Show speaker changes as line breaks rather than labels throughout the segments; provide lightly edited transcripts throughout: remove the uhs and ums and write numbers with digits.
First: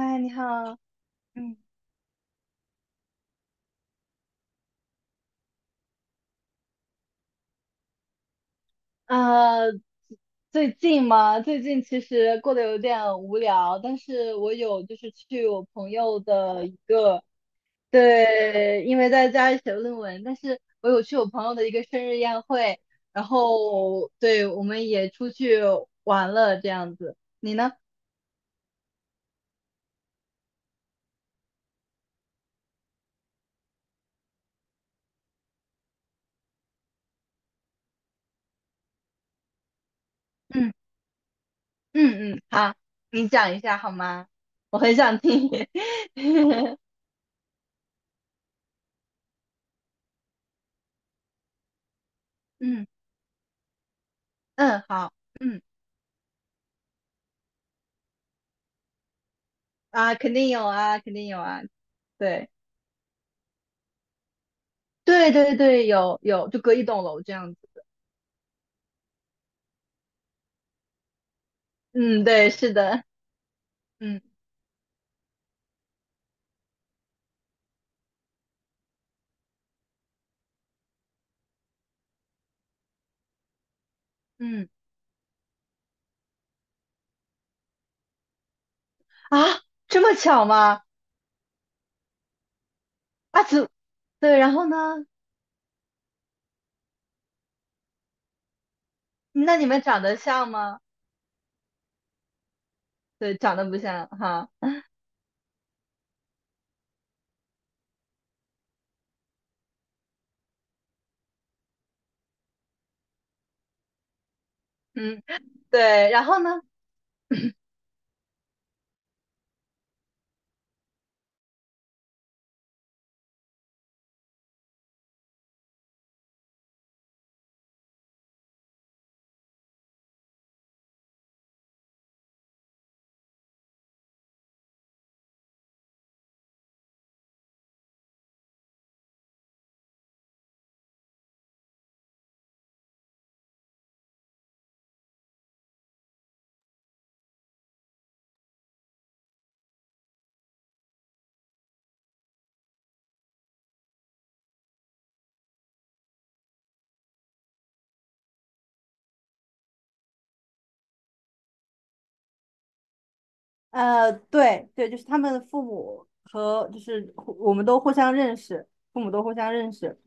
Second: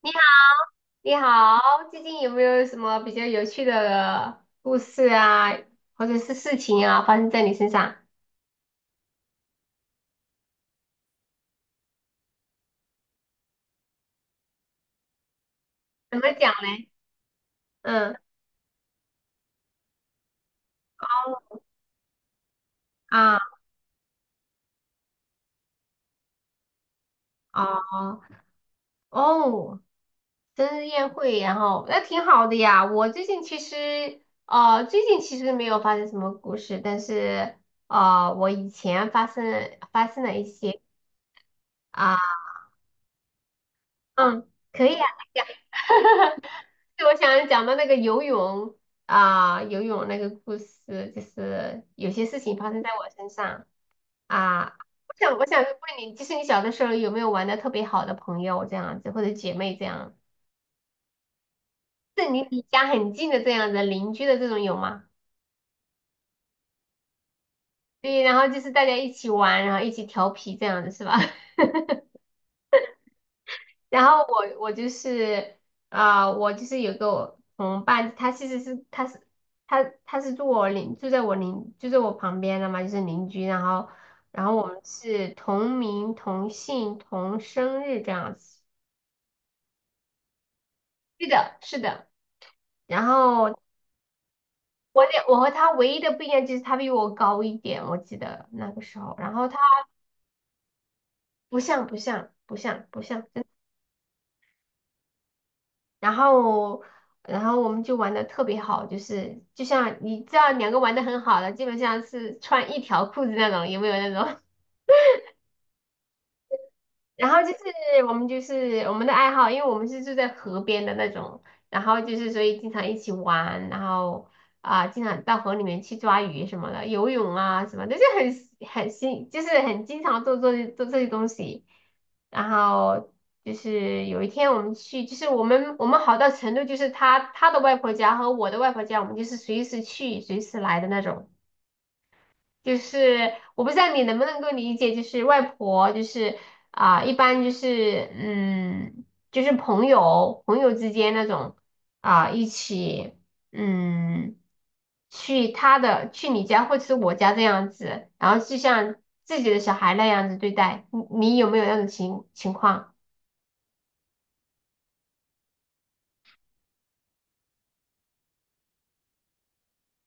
你好，
你好，
你
嗯，
好，最近有没有什么比较有趣的故事啊，或者是事情啊，发生在你身上？
呃，最近嘛，最近其实过得有点无聊，但是我有就是去我朋
怎
友
么讲
的一
嘞？
个，
嗯。
对，因为在家里写论文，但是我有去我朋友的一个生日宴会，然
啊。
后对，我们也出去玩了这样子。你呢？
哦。哦。生日宴会，然后那挺好的呀。我最近其实，哦，最近其实没有发生什么故事，但是，我以前发生了一
嗯
些啊。
嗯嗯，好，你讲一下好吗？
嗯，
我
可以
很
啊，
想
可以啊。
听。
对，我想讲的那个游泳那个故事，就是有些事情发生
嗯
在我身上啊。
嗯，好，
我想，我
嗯。
想问你，就是你小的时候有没有玩的特别好的朋友这样子，或者姐妹这
啊，
样，
肯定有啊，肯定有啊，
是你
对，
离家很近的这样子，邻居的这种有吗？
对对对，有，就隔一栋楼这样子。
对，然后就是大家一起玩，然后一起调皮这样子是吧？
嗯，对，是的，
然
嗯
后我我就是有个我同伴，他其实是他是他他是住我邻住在我邻就在我旁边的嘛，就是邻居。然后然后我
嗯，
们是同名同姓同生日这样子。
啊，这么巧吗？
是的，是的。然
啊，
后
对，然后呢？
我和他唯一的不一样就是他比我高一点，我记得那个时候。然后
那
他
你们长得像吗？
不像不像不像不像。
对，长得不像哈，
然后然后我们就玩的特别好，就像你知道两个玩的很好的，基本上是穿一条裤子那种，有没有那种？
嗯，对，然后呢？
然后就是我们的爱好，因为我们是住在河边的那种，然后就是所以经常一起玩，然后经常到河里面去抓鱼什么的，游泳啊什么的，就很新，就是很经常做这些东西。然后就是有一天我们去，就是我们好到程度，就是他的外婆家和我的外婆家，我们就是随时去随时来的那种。就是我不知道你能不能够理解，就是外婆，就是一般就是，就是朋友之间那种一起嗯，去他的去你家或者是我家这样子，然后就像自己的小孩那样子对待，你有没有那种情况？
对对，就是他们的父母和就是我们都互相认识，父母都互相认识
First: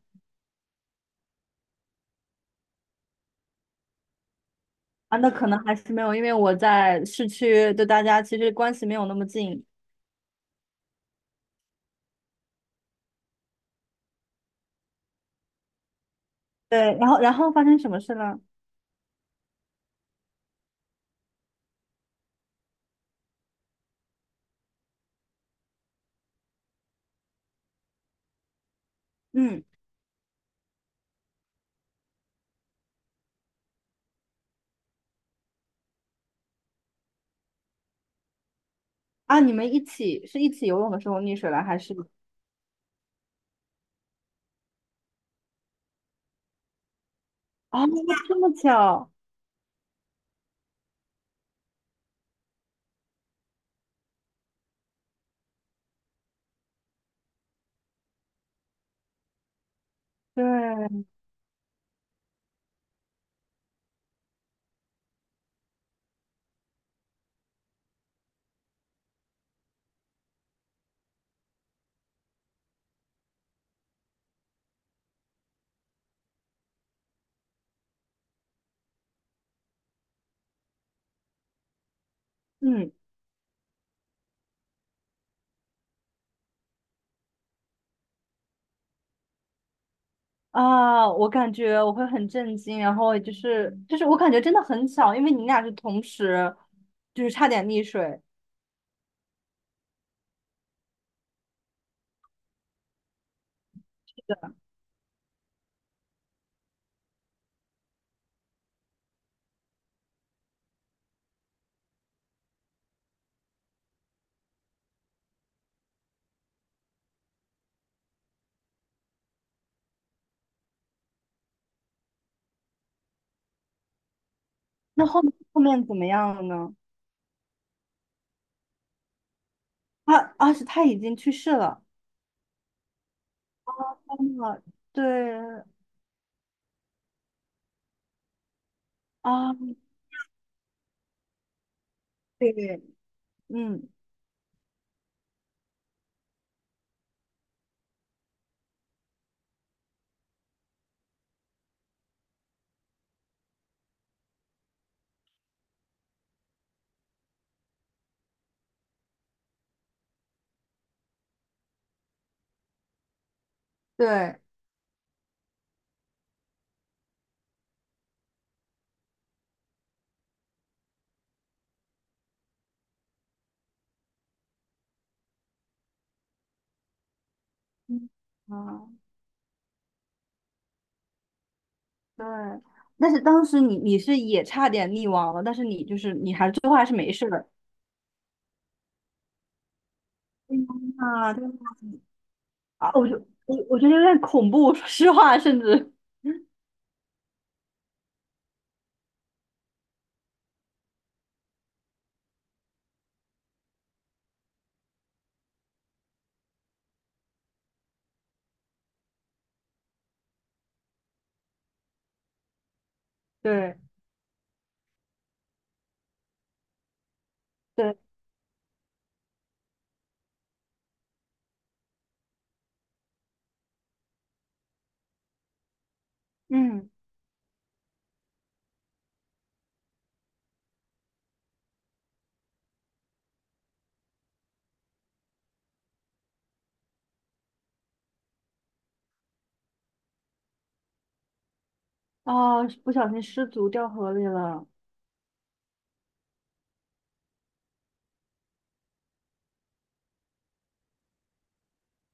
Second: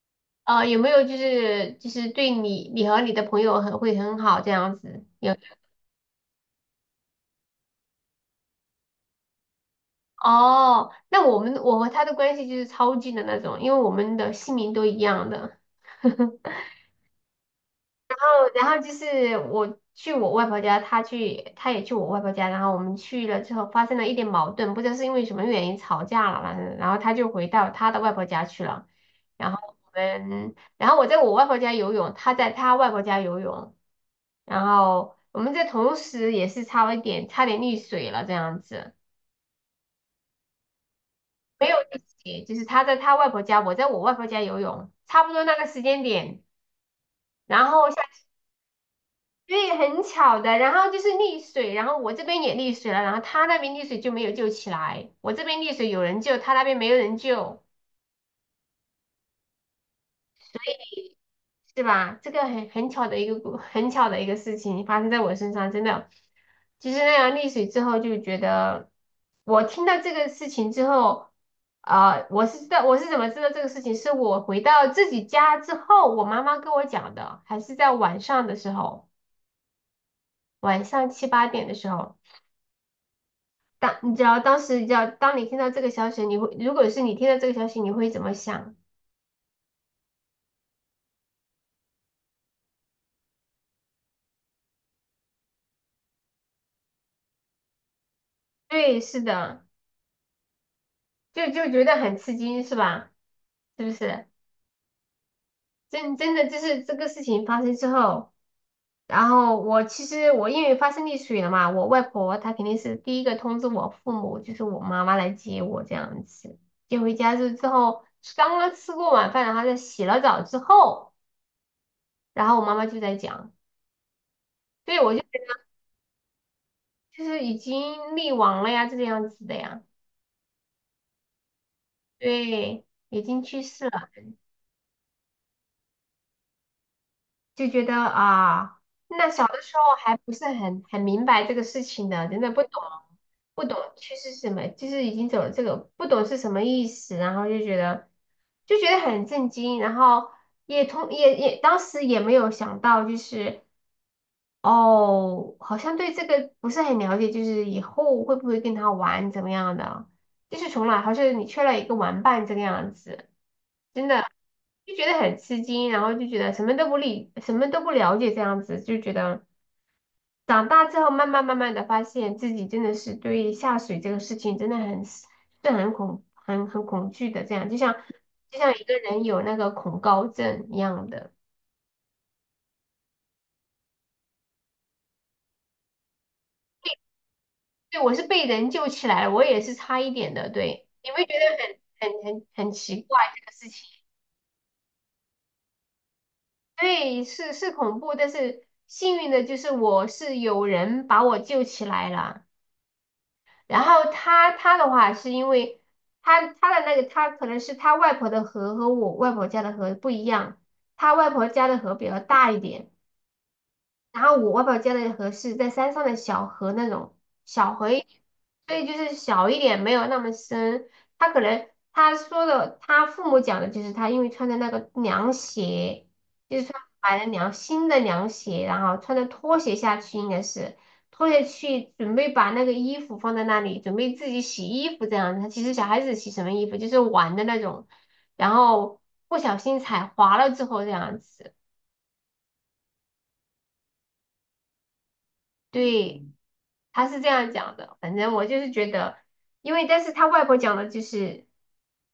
有没有就是对你和你的朋友很好这样子？
啊。那
有？
可能还是没有，因为我在市区，对大家其实关系没有那么近。
哦，那我和他的关系就是超近的那种，因为我们的姓名都一样的。
对，然后发生什么事了？
然后就是我去我外婆家，他也去我外婆家，然后我们去了之后发生了一点矛盾，不知道是因为什么原因吵架了，反正然后他就回到他的外婆家去了，然后
嗯，
然后我在我外婆家游泳，他在他外婆家游泳，然后我们在同时也是差点溺水了这样子。
啊，你们一起游泳的时候溺水了，还是？
就是他在他外婆家，我在我外婆家游泳，差不多那个时间点，然
啊
后下，
这么巧，
对，很巧的，然后就是溺水，然后我这边也溺水了，然后他那边溺水就没有救起来，我这边溺水有人救，他那边没有人救，
对，
是吧？这个很巧的一个故，很巧的一个事情发生在我身上，真的。其实那样溺水之后，就觉得我听到这个事情之后，啊，我是怎么知道这个事情，是我回到自己家之后，我妈妈跟我讲的，还是在晚上的时候，晚上七八点的时候。
嗯
当你知道当时，你知道当你听到这个消息，你会如果是你听到这个消息，你会怎么想？
啊，我感觉我会很震惊，然后就是我感觉真的很巧，因为你俩是同时，就是差点溺水。
对，是的，就觉得很吃惊，是吧？是不是？真的就是这个事情发生之后，然后我其实我因为发生溺水了嘛，我外婆她肯定是第一个通知我父母，就是我妈妈来接我这样子。接回家之后，刚刚吃过晚饭，然后在洗了澡之后，然后我妈妈就在讲，对，
那
我就
后面怎么样了呢？
就是已经溺亡了呀，这个样子的呀。
他啊，是他已经去世了。
对，已经去世了。
啊，对
就觉得啊，那小
啊，
的时候还不是很明白这个事情的，真的不懂，
对，
不懂
嗯，
趋势是什么，就是已经走了这个，不懂是什么意思，然后就觉得很震惊，然后也同也也当时也没有想到，就是哦，好像对这个不是很了解，就是以后会不会跟他玩怎么样的，就是从来好像你缺了一个玩伴这个样子。真的
对，
就觉得很吃惊，然后就觉得什么都不理，什么都不了解，这样子就觉得长大之后慢慢慢慢的发现自己真的是对下水这个事情真的很是很恐很很恐惧的，这样
嗯
就像一
啊。
个人有那个恐高症一样的。
对，但是当时你是也差点溺亡了，但是你就是你还最后还是没事的。
对，我是被人救起来了，我也是差一点的。
天
对，你会觉
呐，对
得很
啊，
奇
我就
怪这个
我
事
我觉得
情。
有点恐怖，说实话，甚至
对，是是恐怖，但是幸运的就是我是有人把我救起来了。然后他的话是因为他他的那个他可能是他外婆的河和我外婆家的河不一样，他外婆家的河比较大一点。
对
然后我外婆家的河是在山上的小河那种小河
对，
一点，所以就是小一点，没有那么深。他可能他说的，他父母讲的就是他因为穿的那个凉鞋，就是穿
嗯，
买了凉新的凉鞋，然后穿着拖鞋下去，应该是拖鞋去准备把那个衣服放在那里，准备自己洗衣服这样子。他其实小孩子洗什么衣服就是玩的那种，然后不小心踩滑了之后这样子。
哦，不小心失足掉河里了。
对，他是这样讲的。反正我就是觉得，但是他外婆讲的就是，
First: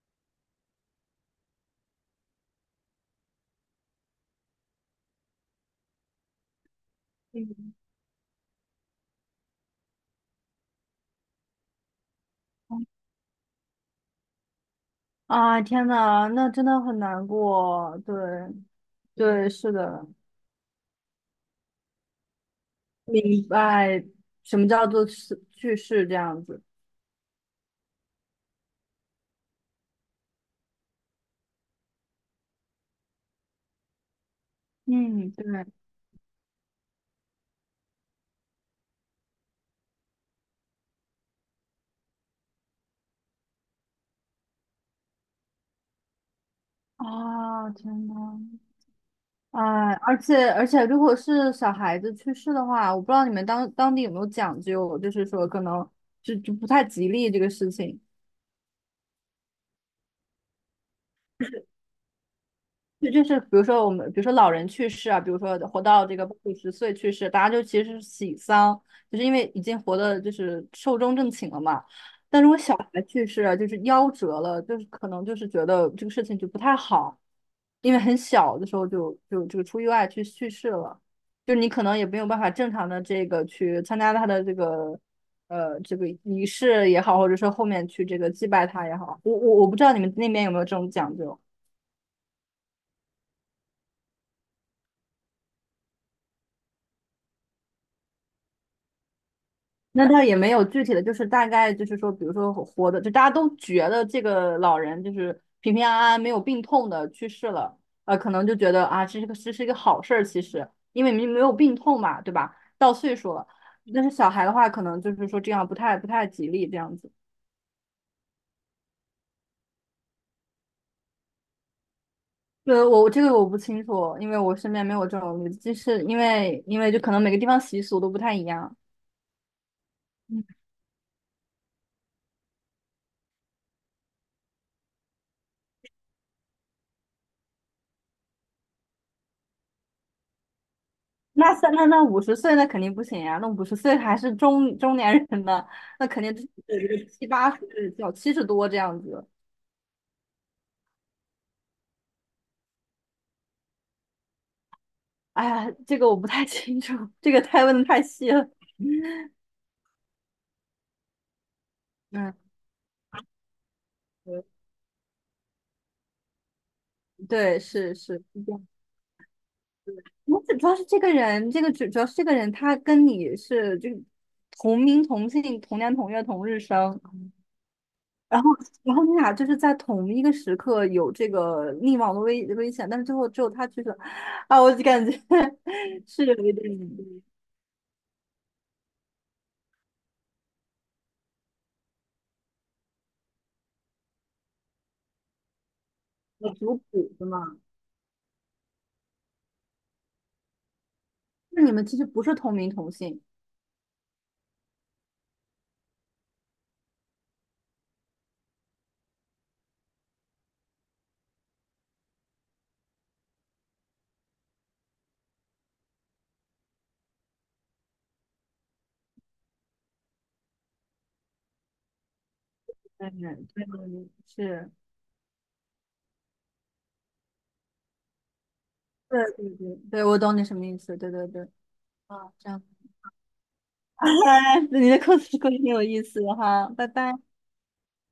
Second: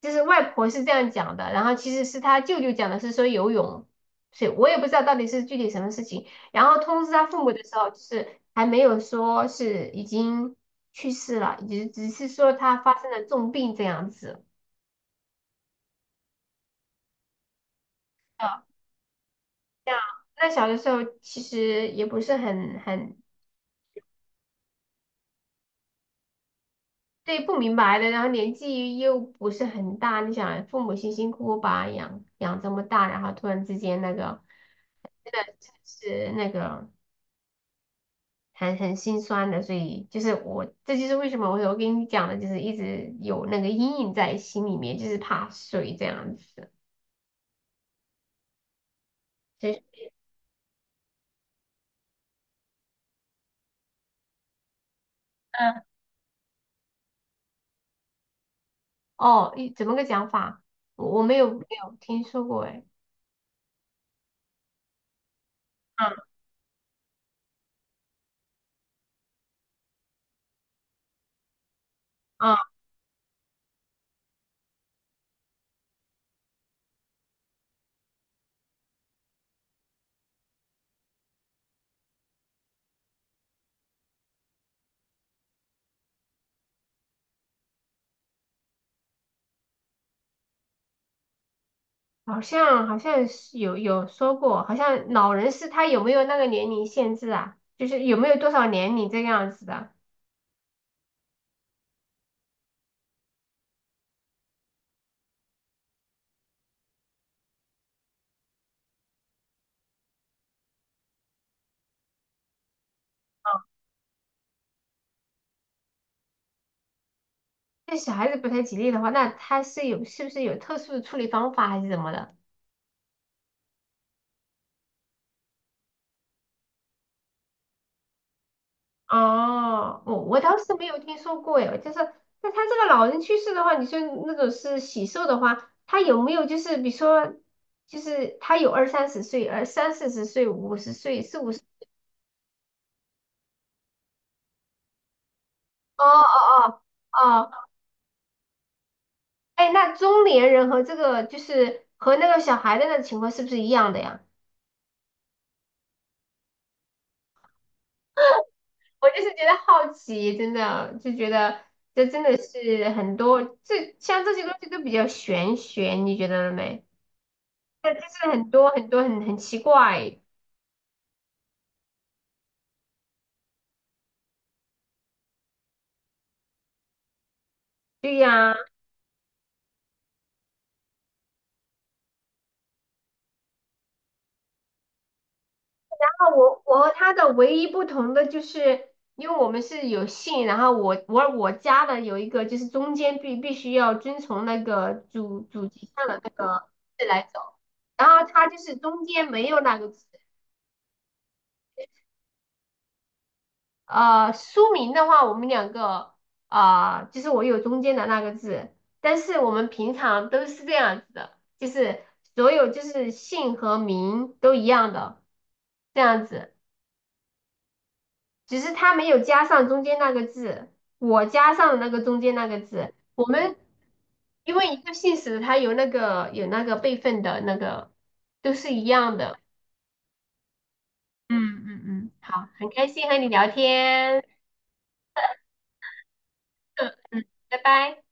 就是外婆是这样讲的，然后其实是他舅舅讲的是说游泳，所以我也不知道到底是具体什么事情。然后通知他父母的
嗯
时候，就是还没有说是已经去世了，只是说他发生了重病这样子。
啊，天呐，那真的很难过。对
啊，
对，是的，
那小的时候其实也不是
明白什么叫做是去世这样子。
对，不明白的，然后年纪又不是很大，你想父母辛辛苦苦把他养这么大，然后突然之间那个，
嗯，
真
对。
的是那个很心酸的，所以就是我，这就是为什么我跟你讲的，就是一直有那个阴影在心里面，就是怕水这样子。
啊，天呐。哎，
就是
而且，如果是小孩子去世的话，我不知道你们当地有没有讲究，就是说可
嗯，
能就不太吉利这个事情。
哦，怎么个讲法？我没有听说过哎。
对，就是比如说我们，比如说老人去世啊，比如说活到这个八九十岁去世，大家就其实是喜丧，就是因为已经活的就是寿终正寝了嘛。但如果
嗯，
小孩去世啊，就是夭折了，就是可能就是觉得这个事情就不太好，因为很小的时候就出意外去世了，就是你可能也没有办法正常的这个去参加他的这个仪式也好，或者说后面去这个祭拜他也好，我不知道你们那边有没有这种讲究。
好像是有说过，好像老人是他有没有那个年龄限制啊？就是有没有多少年龄这个样子的？
那倒也没有具体的，就是大概就是说，比如说活的，就大家都觉得这个老人就是平平安安、没有病痛的去世了，可能就觉得啊，这是一个好事儿，其实因为没有病痛嘛，对吧？到岁数了，但是小孩的话，可能就是说这样不太吉利这样子。
那小孩子不太吉利的话，那他是不是有特殊的处理方法还是怎么的？
我这个我不清楚，因为我身边没有这种例子就是因为就可能每个地方习俗都不太一样。
哦，我倒是没有听说过耶，就是那他这个老人去世的话，你说那种是喜寿的话，他有没有就是比如说，就是他有二三十岁，而三四十岁、五十岁、四五
那
十，
三那那五十岁那肯定不行呀、那五十岁还是中年人呢，
哦
那肯定是
哦
个
哦
七八
哦。
十叫七十多这样子。
哎，那中年人和和那个小孩的那个情况是不是一样的呀？
哎呀，这个我不太清楚，这个太问的太细了。
我就是觉得好奇，真的就觉得这真
嗯，
的是很多，像这些东西都比较玄学，你觉得了没？
对，
对，
是
就
是
是
是
很
这样。
多很多很奇怪。
我主要是这个人，这个主要是这个人，他跟你是就同名同姓、同年同月同日生，
对
然后，
呀、
然后你俩就是在同一个时刻有这个溺亡的危险，但是最后只有他去了，啊，我就感觉 是有一
我
点
我和他的唯一不同的就是，因为我们是有姓，然后我家的有一个就是中间必须要遵从那个祖籍上的那
有
个
族
字
谱
来
的
走，
嘛。
然后他就是中间没有那个字。
那你们其实不是同名同姓，
书名的话，我们两个啊就是我有中间的那个字，但是我们平常都是这样子的，就是所有就是姓和名都一样的这样子。只是他没有加上中间那个字，我加上了那个中间那个字。
对
我
对，
们
对
因为
是，
一个姓氏，它有那个辈分的那个，都是一样
对
的。
对对，对我懂你什么意思，对对对，
嗯嗯嗯，
啊，
好，
这样，
很开心和你聊天。
那你的故事挺有意思的哈，拜
嗯
拜。
嗯，拜拜。